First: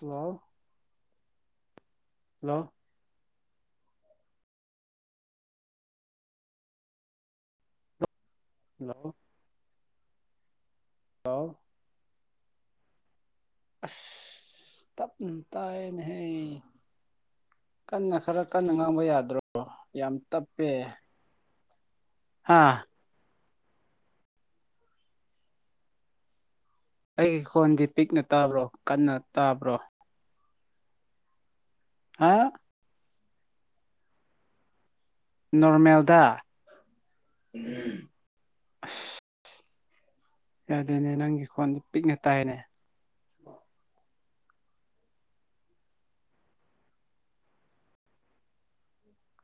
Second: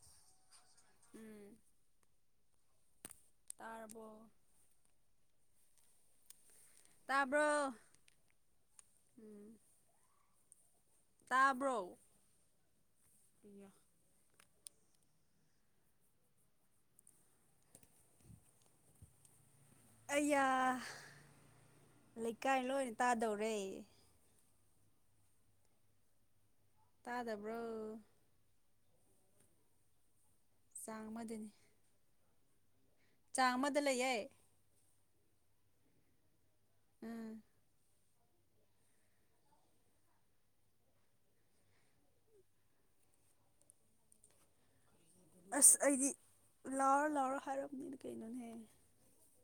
hello ꯎꯝ hello ꯇꯥꯔꯕꯣ ꯇꯥꯕ꯭ꯔꯣ [unintelligible] ꯂꯣ ꯎꯝ hello ꯏꯌꯥ ꯇꯞ ꯇꯥꯏꯅꯦꯍꯦ ꯀꯟꯅ ꯈꯔ ꯀꯟꯅ ꯉꯥꯡꯕ ꯌꯥꯗ꯭ꯔꯣ ꯌꯥꯝ ꯑꯩꯌꯥ ꯇꯞꯄꯦ ꯂꯩꯀꯥꯏ ꯍꯥ ꯂꯣꯏꯅ ꯇꯥꯗꯧꯔꯦ ꯑꯩꯒꯤ ꯇꯥꯗꯕ꯭ꯔꯣ ꯈꯣꯟꯗꯤ ꯄꯤꯛꯅ ꯇꯥꯕ꯭ꯔꯣ ꯀꯟꯅ ꯇꯥꯕ꯭ꯔꯣ ꯆꯥꯡ ꯑꯃꯗꯅꯤ ꯍꯥ ꯆꯥꯡ ꯑꯃꯗ ꯂꯩꯌꯦ ꯅꯣꯔꯃꯦꯜꯗ ꯎꯝ ꯌꯥꯗꯦꯅꯦ ꯅꯪꯒꯤ ꯈꯣꯟ ꯄꯤꯛꯅ ꯇꯥꯏꯌꯦꯅꯦ ꯑꯁ ꯑꯩꯗꯤ ꯂꯥꯎꯔ ꯂꯥꯎꯔ ꯍꯥꯏꯔꯕꯅꯤ ꯀꯩꯅꯣꯅꯦ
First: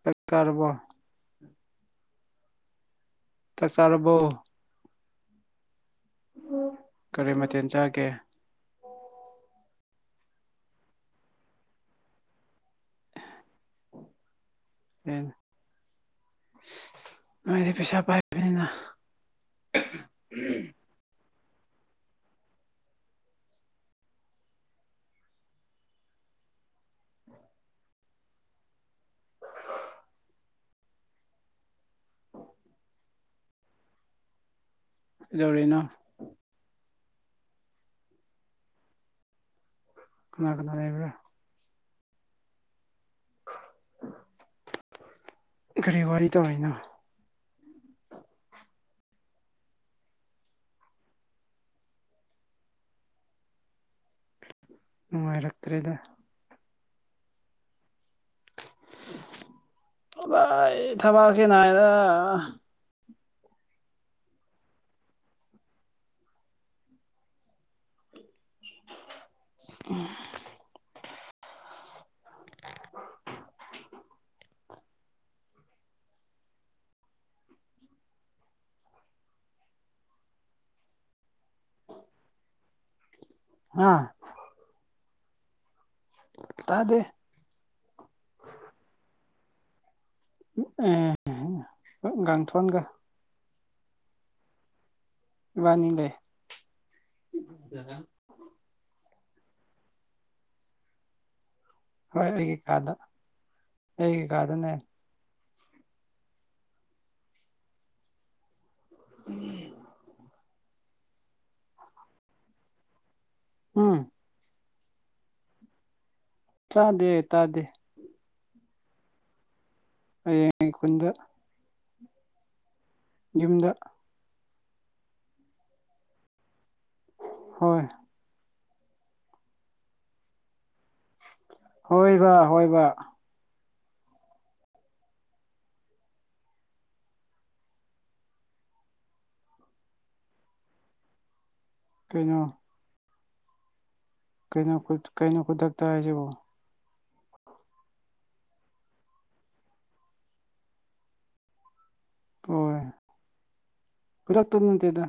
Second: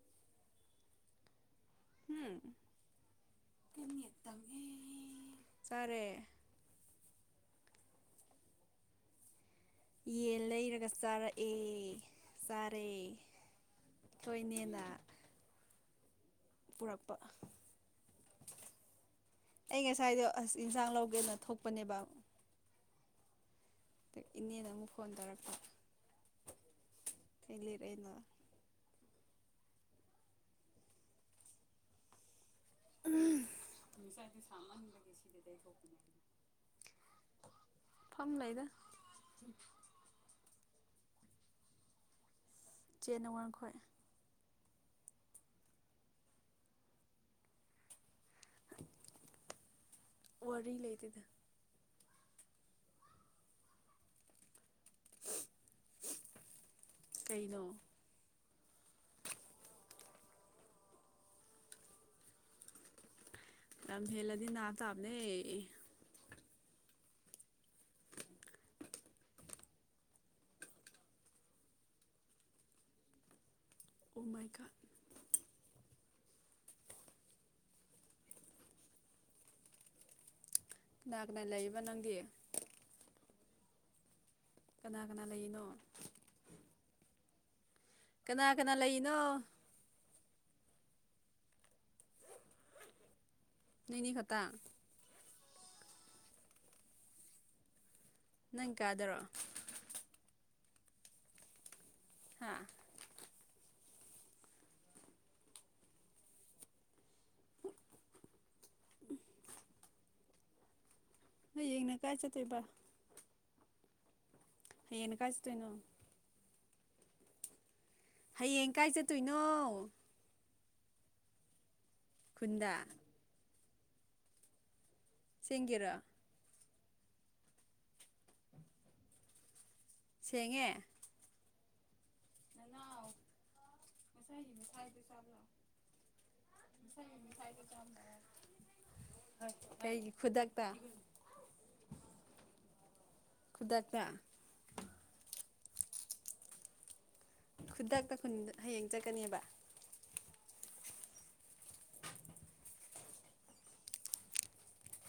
ꯆꯥꯛ ꯆꯥꯔꯕꯣ ꯎꯝ ꯆꯥꯛ ꯆꯥꯔꯕꯣ ꯆꯥꯔꯦ ꯀꯔꯤ ꯃꯊꯦꯜ ꯆꯥꯒꯦ ꯌꯦꯟ ꯂꯩꯔꯒ ꯆꯥꯔꯛꯑꯦ ꯆꯥꯔꯦ ꯈꯣꯏ ꯏꯅꯦꯅ ꯑꯦ ꯄꯨꯔꯛꯄ ꯄꯥꯏꯕꯅꯤꯅ ꯑꯩ ꯉꯁꯥꯏꯗꯣ ꯑꯁ ꯏꯟꯁꯥꯡ ꯂꯧꯒꯦꯅ ꯊꯣꯛꯄꯅꯦꯕ ꯏꯅꯦꯅ ꯑꯃꯨꯛ ꯐꯣꯟ ꯇꯧꯔꯛꯄ ꯑꯩꯅ ꯉꯁꯥꯏꯗꯣ ꯁꯃꯟꯕꯒꯤ ꯀꯩꯗꯧꯔꯤꯅꯣ ꯐꯝ ꯂꯩꯗ ꯀꯅꯥ ꯀꯅꯥ ꯂꯩꯕ꯭ꯔꯥ ꯆꯦ ꯅꯋꯥꯡꯈꯣꯏ ꯀꯔꯤ ꯋꯥꯔꯤ ꯇꯨꯔꯤꯅꯣ ꯋꯥꯔꯤ ꯂꯩꯇꯦꯗ ꯅꯨꯡꯉꯥꯏꯔꯛꯇ꯭ꯔꯦꯗ ꯀꯩꯅꯣ ꯑꯕꯥꯏ ꯊꯕꯥꯛꯁꯦ ꯅꯥꯏꯗ ꯂꯝ ꯍꯦꯜꯂꯗꯤ ꯅꯥꯕ ꯇꯥꯕꯅꯦ ꯎꯝ ꯑꯣ ꯃꯥꯏ ꯒꯣꯠ ꯀꯅꯥ ꯀꯅꯥ ꯂꯩꯕ ꯅꯪꯗꯤ ꯑꯥ ꯀꯅꯥ ꯀꯅꯥ ꯂꯩꯔꯤꯅꯣ ꯇꯥꯗꯦ ꯀꯅꯥ ꯀꯅꯥ ꯂꯩꯔꯤꯅꯣ ꯑꯦ ꯒꯥꯡꯊꯣꯟꯒ ꯅꯣꯏ ꯑꯅꯤ ꯈꯛꯇ ꯏꯕꯥꯅꯤ ꯂꯩ ꯅꯪ ꯀꯥꯗꯔꯣ ꯍꯣꯏ ꯍꯥ ꯑꯩꯒꯤ ꯀꯥꯗ ꯑꯩꯒꯤ ꯀꯥꯗꯅꯦ ꯎꯝ ꯅꯣꯏ ꯍꯌꯦꯡꯅ ꯀꯥꯏ ꯆꯠꯇꯣꯏꯕ ꯎꯝ ꯍꯌꯦꯡꯅ ꯀꯥꯏ ꯆꯠꯇꯣꯏꯅꯣ ꯇꯥꯗꯦ ꯇꯥꯗꯦ ꯍꯌꯦꯡ ꯀꯥꯏ ꯆꯠꯇꯣꯏꯅꯣ ꯍꯌꯦꯡ ꯈꯨꯟꯗ ꯈꯨꯟꯗ ꯌꯨꯝꯗ ꯆꯤꯡꯒꯤꯔꯣ ꯍꯣꯏ ꯁꯦꯡꯉꯦ ꯍꯣꯏꯕ ꯍꯣꯏꯕ ꯉꯁꯥꯏꯒꯤ ꯃꯤꯊꯥꯏꯗꯣ ꯆꯥꯕꯔꯣ ꯉꯁꯥꯥꯏꯒꯤ ꯃꯤꯊꯥꯏꯗꯣ ꯆꯥꯕꯔꯣ ꯀꯩꯒꯤ ꯈꯨꯗꯛꯇ ꯀꯩꯅꯣ ꯈꯨꯗꯛꯇ ꯀꯩꯅꯣ ꯈꯨꯠ ꯀꯩꯅꯣ ꯈꯨꯗꯛꯇ ꯍꯥꯏꯁꯤꯕꯣ ꯈꯨꯗꯛꯇ ꯈꯨꯟꯗ ꯍꯌꯦꯡ ꯆꯠꯀꯅꯦꯕ ꯍꯣꯏ ꯈꯨꯗꯛꯇ ꯅꯠꯇꯦꯗ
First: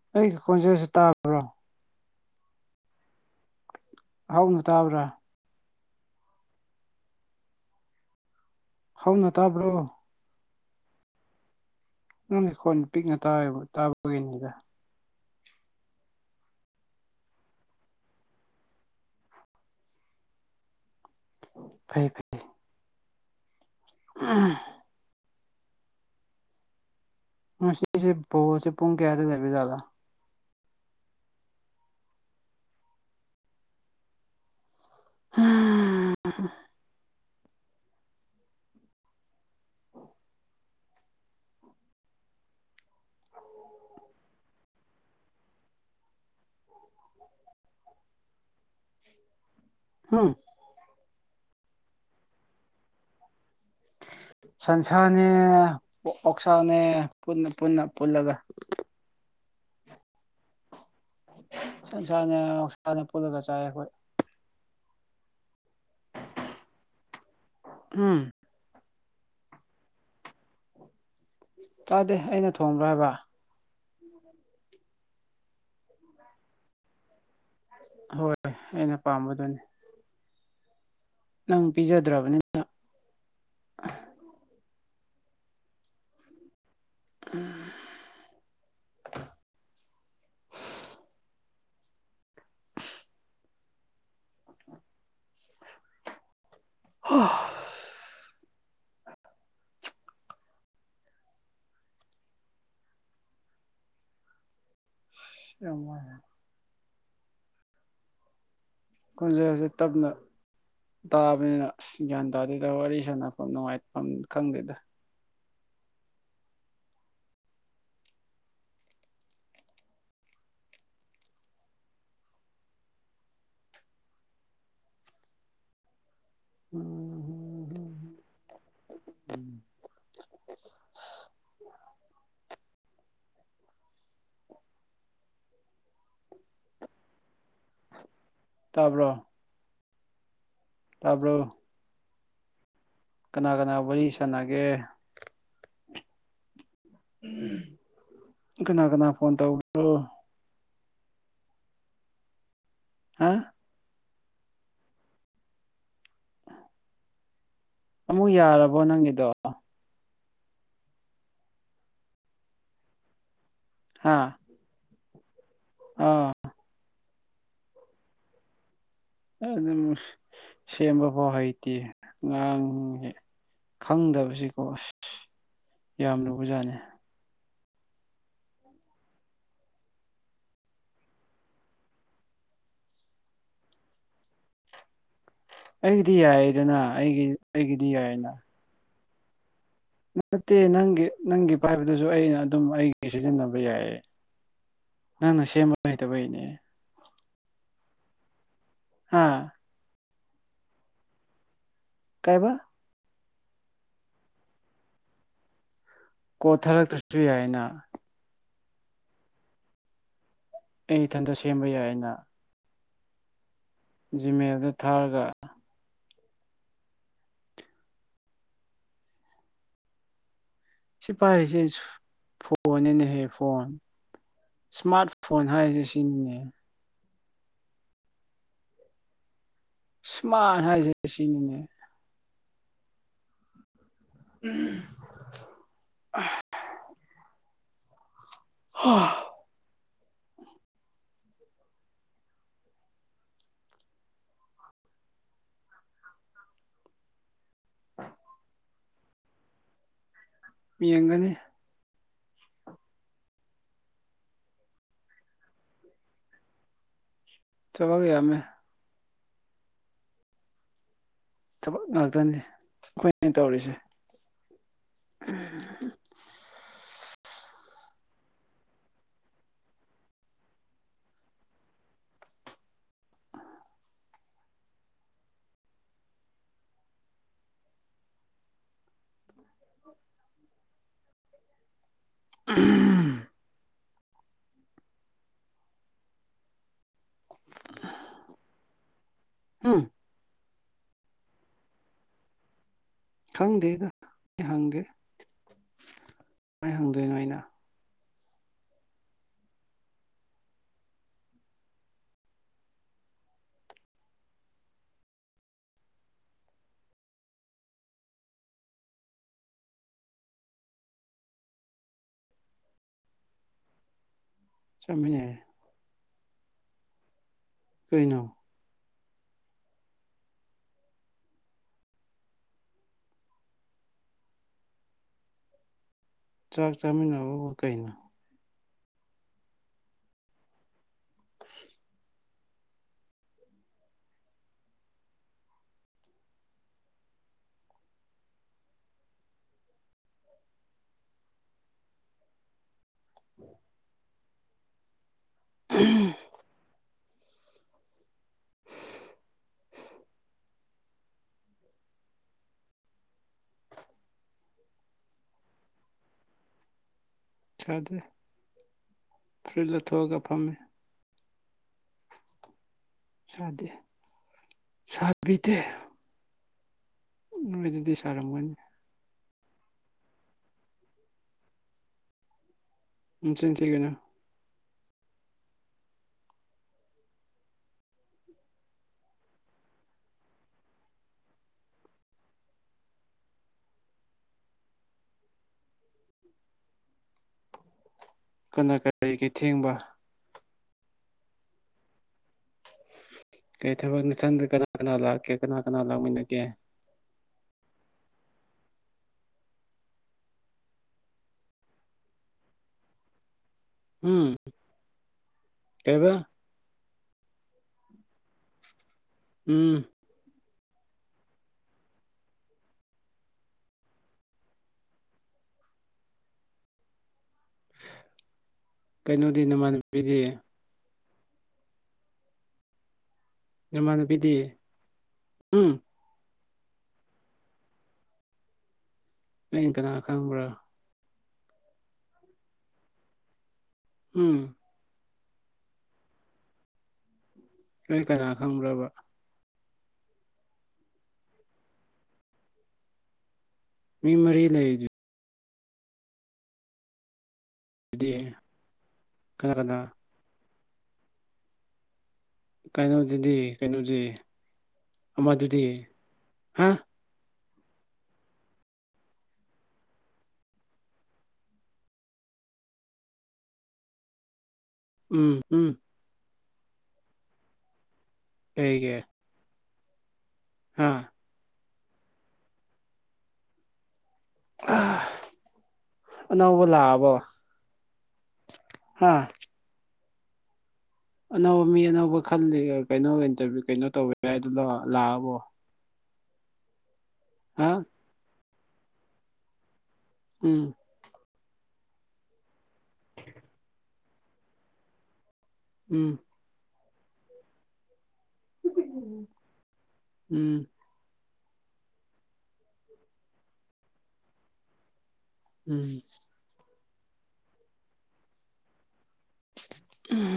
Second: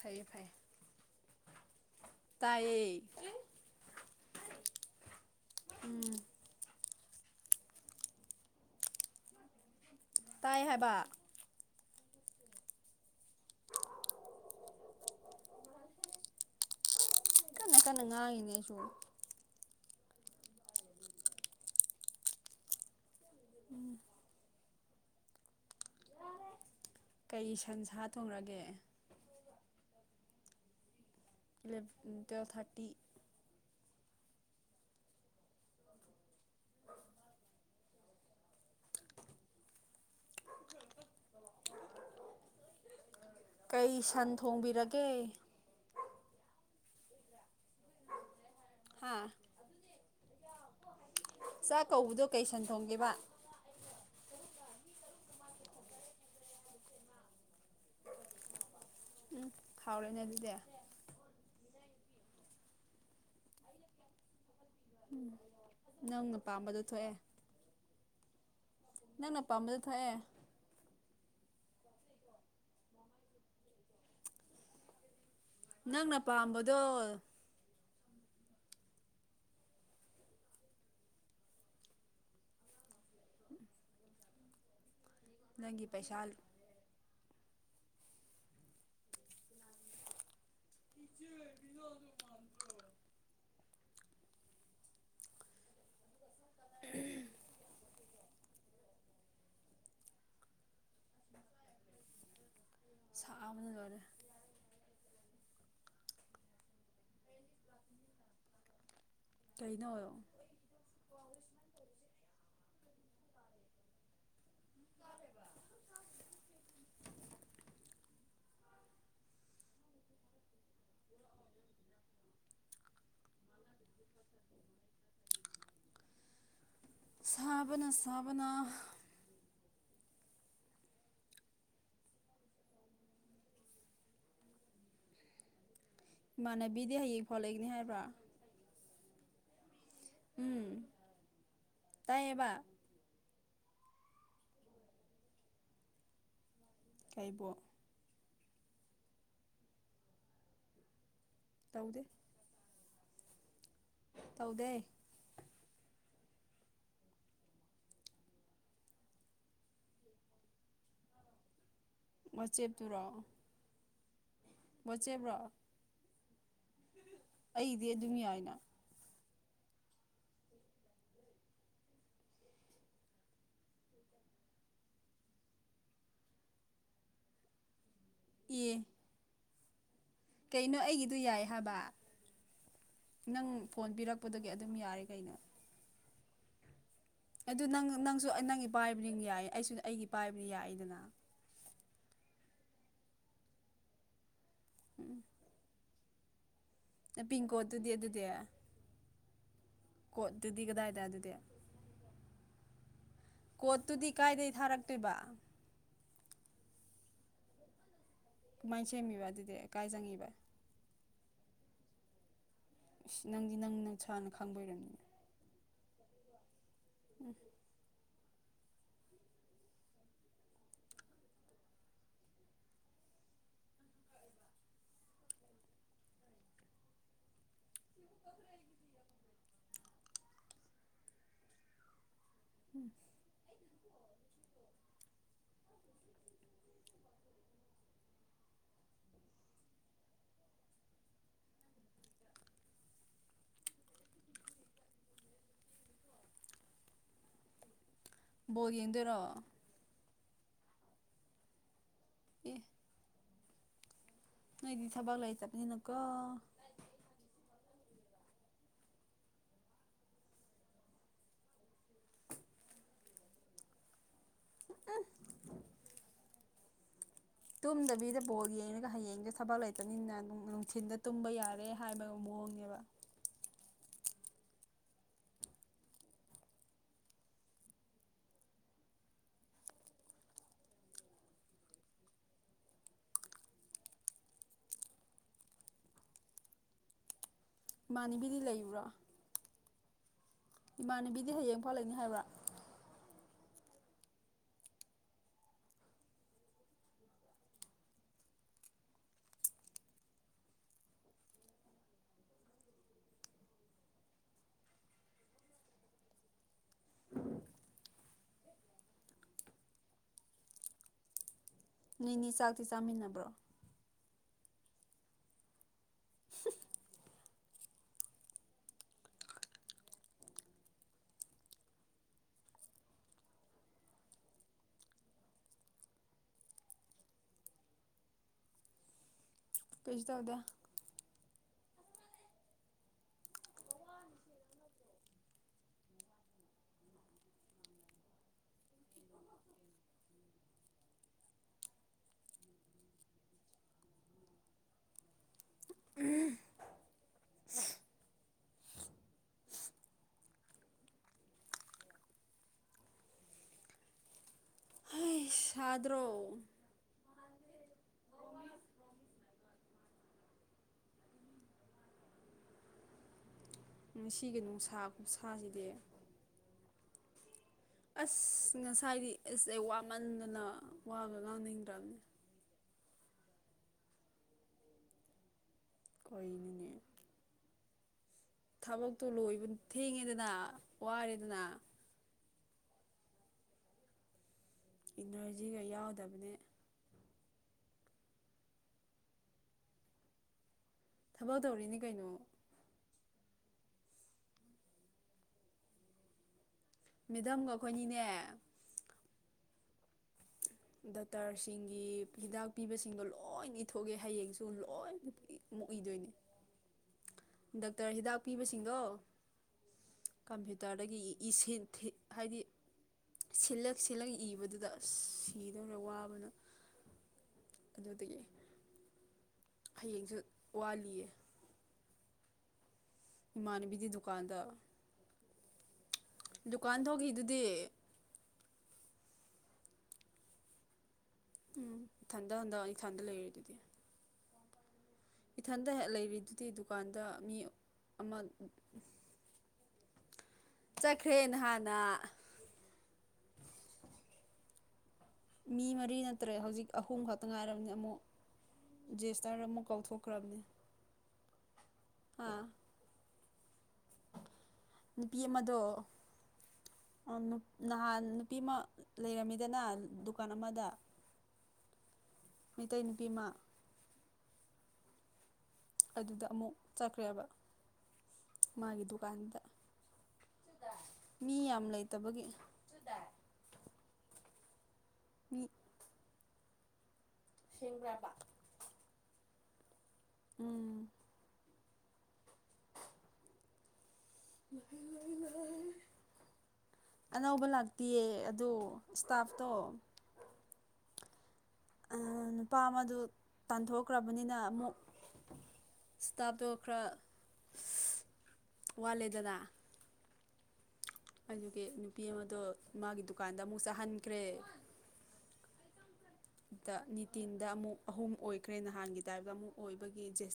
ꯐꯩꯌꯦ ꯑꯩꯒꯤ ꯐꯩꯌꯦ ꯈꯣꯟꯖꯦꯜꯁꯦ ꯇꯥꯕ꯭ꯔꯣ ꯇꯥꯏꯌꯦ ꯍꯧꯅ ꯇꯥꯕ꯭ꯔꯥ ꯎꯝ ꯍꯧꯅ ꯇꯥꯕ꯭ꯔꯣ ꯇꯥꯏ ꯍꯥꯏꯕ ꯅꯪꯒꯤ ꯈꯣꯟ ꯄꯤꯛꯅ ꯇꯥꯏꯌꯦꯕ ꯇꯥꯕꯒꯤꯅꯤꯗ ꯀꯟꯅ ꯀꯟꯅ ꯉꯥꯡꯉꯤꯅꯦ ꯑꯩꯁꯨ ꯐꯩ ꯐꯩ ꯎꯝ ꯀꯩ ꯁꯟꯁꯥ ꯉꯁꯤꯁꯦ ꯊꯣꯡꯔꯒꯦ ꯕꯣꯜꯁꯦ ꯄꯨꯡ ꯀꯌꯥꯗ ꯂꯩꯕꯖꯥꯠꯂꯥ ꯏꯂꯚ ꯇꯨꯋꯦꯜ ꯊꯥꯔꯇꯤ ꯍꯥ ꯍꯥ ꯀꯩ ꯁꯟ ꯊꯣꯡꯕꯤꯔꯒꯦ ꯍꯥꯥ ꯍꯨ ꯆꯥꯛ ꯀꯧꯕꯗꯣ ꯀꯩ ꯁꯟ ꯊꯣꯡꯒꯦꯕ ꯁꯟꯁꯥꯅꯦ ꯑꯣꯛꯁꯥꯅꯦ ꯄꯨꯟꯅ ꯄꯨꯟꯅ ꯄꯨꯜꯂꯒ ꯎꯝ ꯍꯥꯎꯔꯦꯅꯦ ꯑꯗꯨꯗꯤ ꯁꯟꯁꯥꯅꯦ ꯑꯣꯛꯁꯥꯅꯦ ꯄꯨꯜꯂꯒ ꯆꯥꯏꯌꯦ ꯑꯩꯈꯣꯏ ꯎꯝ ꯅꯪꯅ ꯄꯥꯝꯕꯗꯣ ꯊꯣꯛꯑꯦ ꯍꯨꯝ ꯅꯪꯅ ꯄꯥꯝꯕꯗꯣ ꯊꯣꯛꯑꯦ ꯇꯥꯗꯦ ꯑꯩꯅ ꯊꯣꯡꯕ꯭ꯔꯥ ꯍꯥꯏꯕ ꯅꯪꯅ ꯄꯥꯝꯕꯗꯣ ꯍꯣꯏ ꯑꯩꯅ ꯄꯥꯝꯕꯗꯨꯅꯤ ꯅꯪ ꯄꯤꯖꯗ꯭ꯔꯕꯅꯤꯅ ꯅꯪꯒꯤ ꯄꯩꯁꯥ ꯎꯝ [unintelligible] ꯍꯥ ꯁꯥꯕꯅ ꯂꯣꯏꯔꯦ ꯌꯥꯝ ꯋꯔꯦ ꯈꯣꯟꯖꯦꯟꯁꯦ ꯀꯩꯅꯣ ꯇꯞꯅ ꯇꯥꯕꯅꯤꯅ ꯑꯁ ꯒ꯭ꯌꯥꯟ ꯇꯥꯗꯦꯗ ꯋꯥꯔꯤ ꯁꯥꯟꯅꯐꯝ ꯅꯨꯡꯉꯥꯏꯐꯝ ꯈꯪꯗꯦꯗ ꯎꯝ ꯁꯥꯕꯅ ꯁꯥꯕꯅ [unintelligible] ꯏꯃꯥꯟꯅꯕꯤꯗꯤ ꯍꯌꯦꯡ ꯐꯧ ꯂꯩꯒꯅꯤ ꯍꯥꯏꯕ꯭ꯔꯥ ꯇꯥꯕ꯭ꯔꯣ ꯎꯝ ꯇꯥꯕꯔꯣ ꯇꯥꯏꯌꯦꯕ ꯀꯅꯥ ꯀꯅꯥ ꯋꯥꯔꯤ ꯁꯥꯟꯅꯒꯦ ꯀꯩꯕꯨ ꯀꯅꯥ ꯀꯅꯥ ꯐꯣꯟ ꯇꯧꯕ꯭ꯔꯣ ꯇꯧꯗꯦ ꯍꯥ ꯇꯧꯗꯦ ꯑꯃꯨꯛ ꯌꯥꯔꯕꯣ ꯅꯪꯒꯤꯗꯣ ꯃꯆꯦꯞ ꯇꯨꯔꯣ ꯍꯥꯥ ꯋꯆꯦꯞꯔꯣ ꯑ ꯑꯩꯗꯤ ꯑꯗꯨꯝ ꯌꯥꯏꯅ ꯑꯗꯨꯝ ꯁꯦꯝꯕ ꯐꯥꯎ ꯍꯩꯇꯦ ꯉꯔꯥꯡꯒꯤ ꯈꯪꯗꯕꯁꯤꯀꯣ ꯑꯁ ꯌꯥꯝ ꯂꯨꯕꯖꯥꯠꯅꯦ ꯑꯦ ꯀꯩꯅꯣ ꯑꯩꯒꯤꯗꯣ ꯌꯥꯏ ꯍꯥꯏꯕ ꯅꯪ ꯐꯣꯟ ꯄꯤꯔꯛꯄꯗꯒꯤ ꯑꯗꯨꯝ ꯌꯥꯔꯦ ꯀꯩꯅꯣ ꯑꯩꯒꯤꯗꯤ ꯌꯥꯏꯌꯦꯗꯅ ꯑꯩꯒꯤ ꯑꯗꯨ ꯅꯪ ꯑꯩꯒꯤꯗꯤ ꯅꯪꯁꯨ ꯌꯥꯏꯅ ꯅꯪꯒꯤ ꯄꯥꯏꯕꯅꯤꯅ ꯌꯥꯏ ꯑꯩꯁꯨ ꯑꯩꯒꯤ ꯄꯥꯏꯕꯅꯤ ꯅꯠꯇꯦ ꯌꯥꯏꯗꯅ ꯅꯪꯒꯤ ꯅꯪꯒꯤ ꯄꯥꯏꯕꯗꯨꯁꯨ ꯑꯩꯅ ꯑꯗꯨꯝ ꯑꯩꯒꯤ ꯁꯤꯖꯤꯟꯅꯕ ꯌꯥꯏꯌꯦ ꯎꯝ ꯅꯪꯅ ꯁꯦꯝꯕ ꯍꯩꯇꯕꯩꯅꯦ ꯄꯤꯡꯀꯣꯠ ꯇꯨꯗꯤ ꯑꯗꯨꯗꯤ ꯍꯥꯥ ꯀꯣꯠ ꯗꯨꯗꯤ ꯀꯗꯥꯏꯗ ꯑꯗꯨꯗꯤ ꯀꯩꯕꯥ ꯀꯣꯠꯇꯨꯗꯤ ꯀꯥꯏꯗꯩꯩ ꯊꯥꯔꯛꯇꯣꯏꯕ ꯀꯣꯠ ꯊꯔꯛꯇꯔꯁꯨ ꯌꯥꯏꯅ ꯀꯃꯥꯏꯅ ꯁꯦꯝꯃꯤꯕ ꯑꯗꯨꯗꯤ ꯀꯥꯏ ꯆꯪꯉꯤꯕ ꯑꯩ ꯏꯊꯟꯇ ꯁꯦꯝꯕ ꯌꯥꯏꯌꯦꯅ ꯑ ꯅꯪꯗꯤ ꯅꯪ ꯅꯁꯥꯅ ꯈꯪꯕ ꯖꯤꯃꯦꯜꯗ ꯑꯣꯏꯔꯝꯅꯤ ꯅ ꯊꯥꯔꯒ ꯁꯤ ꯄꯥꯏꯔꯤꯁꯦ ꯐꯣꯟꯅꯦꯅꯍꯦ ꯐꯣꯟ ꯏꯁꯃꯥꯔꯠ ꯐꯣꯟ ꯍꯥꯏꯔꯤꯁꯦ ꯁꯤꯅꯤꯅꯦ [inaudible] ꯏꯁꯃꯥꯔꯠ ꯍꯥꯏꯔꯤꯁꯦ ꯁꯤꯅꯤꯅꯦ ꯎꯝ ꯎꯝ ꯍꯥ ꯍꯥ [inaudible] ꯕꯣꯜ ꯌꯦꯡꯗꯣꯏꯔꯣ ꯌꯦꯡꯒꯅꯤ ꯑꯦ ꯅꯣꯏꯗꯤ ꯊꯕꯛ ꯂꯩꯇꯕꯅꯤꯅꯀꯣ ꯊꯕꯛ ꯌꯥꯝꯃꯦ ꯊꯕꯛ ꯉꯥꯛꯇꯅꯤ ꯑꯩꯈꯣꯏꯅ ꯇꯧꯔꯤꯁꯦ ꯎꯝ [unintelligible] ꯇꯨꯝꯗꯕꯤꯗ ꯕꯣꯜ ꯌꯦꯡꯉꯒ ꯍꯌꯦꯡꯁꯦ ꯊꯕꯛ ꯂꯩꯇꯕꯅꯤꯅ ꯅꯨꯡꯊꯤꯟꯗ ꯇꯨꯝꯕ ꯌꯥꯔꯦ ꯍꯥꯏꯕ ꯃꯑꯣꯡꯅꯦꯕ ꯎꯝ ꯏꯃꯥꯟꯅꯕꯤꯗꯤ ꯂꯩꯕ꯭ꯔꯣ ꯎꯝ ꯏꯃꯥꯟꯅꯕꯤꯗꯤ ꯍꯌꯦꯡ ꯐꯧ ꯂꯩꯅꯤ ꯍꯥꯏꯕ꯭ꯔ ꯈꯪꯗꯦꯗ ꯑꯩ ꯍꯪꯗꯦ ꯀꯃꯥꯏ ꯍꯪꯗꯣꯏꯅꯣ ꯑꯩꯅ ꯅꯣꯏꯅꯤ ꯆꯥꯛꯇꯤ ꯆꯥꯃꯤꯟꯅꯕ꯭ꯔꯣ ꯆꯥꯃꯤꯟꯅꯩꯌꯦ ꯀꯩꯅꯣ ꯆꯥꯛ ꯆꯥꯃꯤꯟꯅꯕꯔꯕꯨ ꯀꯩꯅꯣ ꯀꯩꯁꯨ ꯇꯧꯗꯦ ꯎꯝ ꯍꯩ ꯁꯥꯗ꯭ꯔꯣ ꯁꯥꯗꯦ ꯐꯨꯔꯤꯠ ꯂꯧꯊꯣꯛꯑꯒ ꯐꯝꯃꯤ ꯁꯥꯗꯦ ꯉꯁꯤꯒꯤ ꯅꯨꯡꯁꯥ ꯈꯨꯁꯥꯁꯤꯗꯤ ꯎꯝ ꯑꯁ ꯉꯁꯥꯏꯗꯤ ꯑꯁ ꯑꯩ ꯋꯥꯃꯟꯗꯅ ꯋꯥꯒ ꯉꯥꯡꯅꯤꯡꯗ꯭ꯔꯕꯅꯤ ꯅꯆꯤꯟ ꯊꯤꯒꯅꯣ ꯀꯩꯅꯣꯅꯦ ꯊꯕꯛꯇꯨ ꯂꯣꯏꯕ ꯊꯦꯡꯉꯦꯗꯅ ꯋꯥꯔꯦꯗꯅ ꯏꯅꯔꯖꯤꯒ ꯌꯥꯎꯗꯕꯅꯦ ꯀꯅꯥ ꯀꯔꯤꯒꯤ ꯊꯦꯡꯕ ꯊꯕꯛ ꯇꯧꯔꯤꯅꯤ ꯀꯩꯅꯣ ꯀꯔꯤ ꯊꯕꯛ ꯅꯊꯟꯗ ꯀꯅꯥ ꯀꯅꯥ ꯂꯥꯛꯀꯦ ꯀꯅꯥ ꯀꯅꯥ ꯂꯥꯛꯃꯤꯟꯅꯒꯦ ꯃꯦꯗꯥꯝꯒ ꯑꯩꯈꯣꯏ ꯑꯅꯤꯅꯦ ꯗꯣꯛꯇꯔꯁꯤꯡꯒꯤ ꯍꯤꯗꯥꯛ ꯄꯤꯕꯁꯤꯡꯗꯣ ꯂꯣꯏꯅ ꯏꯊꯣꯛꯑꯦ ꯎꯝ ꯍꯌꯦꯡꯁꯨ ꯂꯣꯏꯅꯃꯛ ꯑꯃꯨꯛ ꯏꯗꯣꯏꯅꯤ ꯀꯩꯕ ꯗꯥꯛꯇꯔ ꯍꯤꯗꯥꯛ ꯄꯤꯕꯁꯤꯡꯗꯣ ꯎꯝ ꯀꯝꯄ꯭ꯌꯨꯇꯔꯗꯒꯤ ꯑꯦꯁꯦꯟ ꯊꯤꯠ ꯍꯥꯏꯗꯤ ꯁꯤꯂꯒ ꯁꯤꯂꯒ ꯏꯕꯗꯨꯗ ꯁꯤꯗꯧꯔ ꯋꯥꯕꯅ ꯑꯗꯨꯗꯒꯤ ꯀꯩꯅꯣꯗꯤ ꯅꯃꯥꯟꯅꯕꯤꯗꯤ ꯋꯥꯂꯤꯌꯦ ꯏꯃꯥꯟꯅꯕꯤꯗꯤ ꯅꯥꯝꯅꯥꯕꯤꯗꯤ ꯗꯨꯀꯥꯟꯗ ꯎꯝ ꯗꯨꯀꯥꯟ ꯊꯣꯛꯈꯤꯗꯨꯗꯤ ꯑꯩ ꯀꯅꯥ ꯈꯪꯕ꯭ꯔꯥ ꯎꯝ ꯏꯊꯟꯗ ꯍꯟꯗ ꯏꯊꯟꯗ ꯂꯩꯔꯦꯗꯨꯗꯤ ꯎꯝ ꯏꯊꯟꯗ ꯍꯦꯛ ꯂꯩꯔꯤꯗꯨꯗꯤ ꯗꯨꯀꯥꯟꯗ ꯃꯤ ꯅꯣꯏ ꯑꯃ ꯀꯅꯥ ꯈꯪꯕ꯭ꯔꯕ ꯆꯠꯈ꯭ꯔꯦ ꯅꯍꯥꯟꯅ ꯃꯤ ꯃꯔꯤ ꯂꯩꯗꯨ ꯃꯤ ꯃꯔꯤ ꯅꯠꯇ꯭ꯔꯦ ꯍꯧꯖꯤꯛ ꯑꯍꯨꯝ ꯈꯛꯇ ꯉꯥꯏꯔꯕꯅꯤ ꯑꯃꯨꯛ ꯖꯦꯁꯇꯔ ꯀꯅꯥ ꯑꯃꯨꯛ ꯀꯅꯥ ꯀꯥꯎꯊꯣꯛ ꯀꯝꯅꯤ ꯀꯩꯅꯣꯗꯨꯗꯤ ꯀꯩꯅꯣꯗꯤ ꯅꯨꯄꯤ ꯑꯃꯗꯨꯗꯤ ꯑꯃꯗꯣ ꯍꯥ ꯅꯍꯥꯟ ꯅꯨꯄꯤ ꯑꯃ ꯂꯩꯔꯝꯃꯤꯗꯅ ꯗꯨꯀꯥꯟ ꯑꯃꯗ ꯃꯩꯇꯩ ꯅꯨꯄꯤꯃ ꯎꯝ ꯎꯝ ꯑꯗꯨꯗ ꯑꯃꯨꯛ ꯆꯠꯈ꯭ꯔꯦꯕ ꯃꯥꯒꯤ ꯀꯩꯒꯤ ꯗꯨꯀꯥꯟꯗ ꯍꯥ ꯃꯤ ꯌꯥꯝ ꯂꯩꯇꯕꯒꯤ ꯑꯥ ꯃꯤ ꯑꯅꯧꯕꯥ ꯂꯥꯛꯑꯕꯣ ꯁꯤꯡꯕꯔꯕ ꯑꯥ ꯎꯝ ꯑꯅꯧꯕ ꯃꯤ ꯑꯅꯧꯕ ꯈꯜꯂꯤ ꯀꯩꯅꯣ ꯏꯟꯇꯔꯚꯤꯌꯨ ꯀꯩꯅꯣ ꯇꯧꯕꯦ ꯍꯥꯏꯗꯨꯗꯣ ꯂꯥꯛꯑꯕꯣ ꯑꯅꯧꯕ ꯍꯥ ꯂꯥꯛꯇꯤꯌꯦ ꯑꯗꯨ ꯏꯁꯇꯥꯐꯇꯣ ꯎꯝ ꯅꯨꯄꯥ ꯑꯃꯗꯨ ꯇꯥꯟꯊꯣꯛꯈ꯭ꯔꯕꯅꯤꯅ ꯑꯃꯨꯛ ꯎꯝ ꯏꯁꯇꯥꯞ ꯇꯣ ꯈ꯭ꯔ ꯋꯥꯂꯦꯗꯅꯥ ꯎꯝ ꯑꯗꯨꯒꯤ ꯅꯨꯄꯤ ꯑꯃꯗꯣ ꯃꯥꯒꯤ ꯗꯨꯀꯥꯟꯗ ꯑꯃꯨꯛ ꯆꯥꯍꯟꯈ꯭ꯔꯦ ꯎꯝ ꯗ ꯅꯤꯇꯤꯟꯗ ꯑꯃꯨꯛ ꯑꯍꯨꯝ ꯑꯣꯏꯈ꯭ꯔꯦ ꯅꯍꯥꯟꯒꯤ ꯇꯥꯏꯞꯇ ꯑꯃꯨꯛ ꯑꯣꯏꯕꯒꯤ ꯖꯦꯁ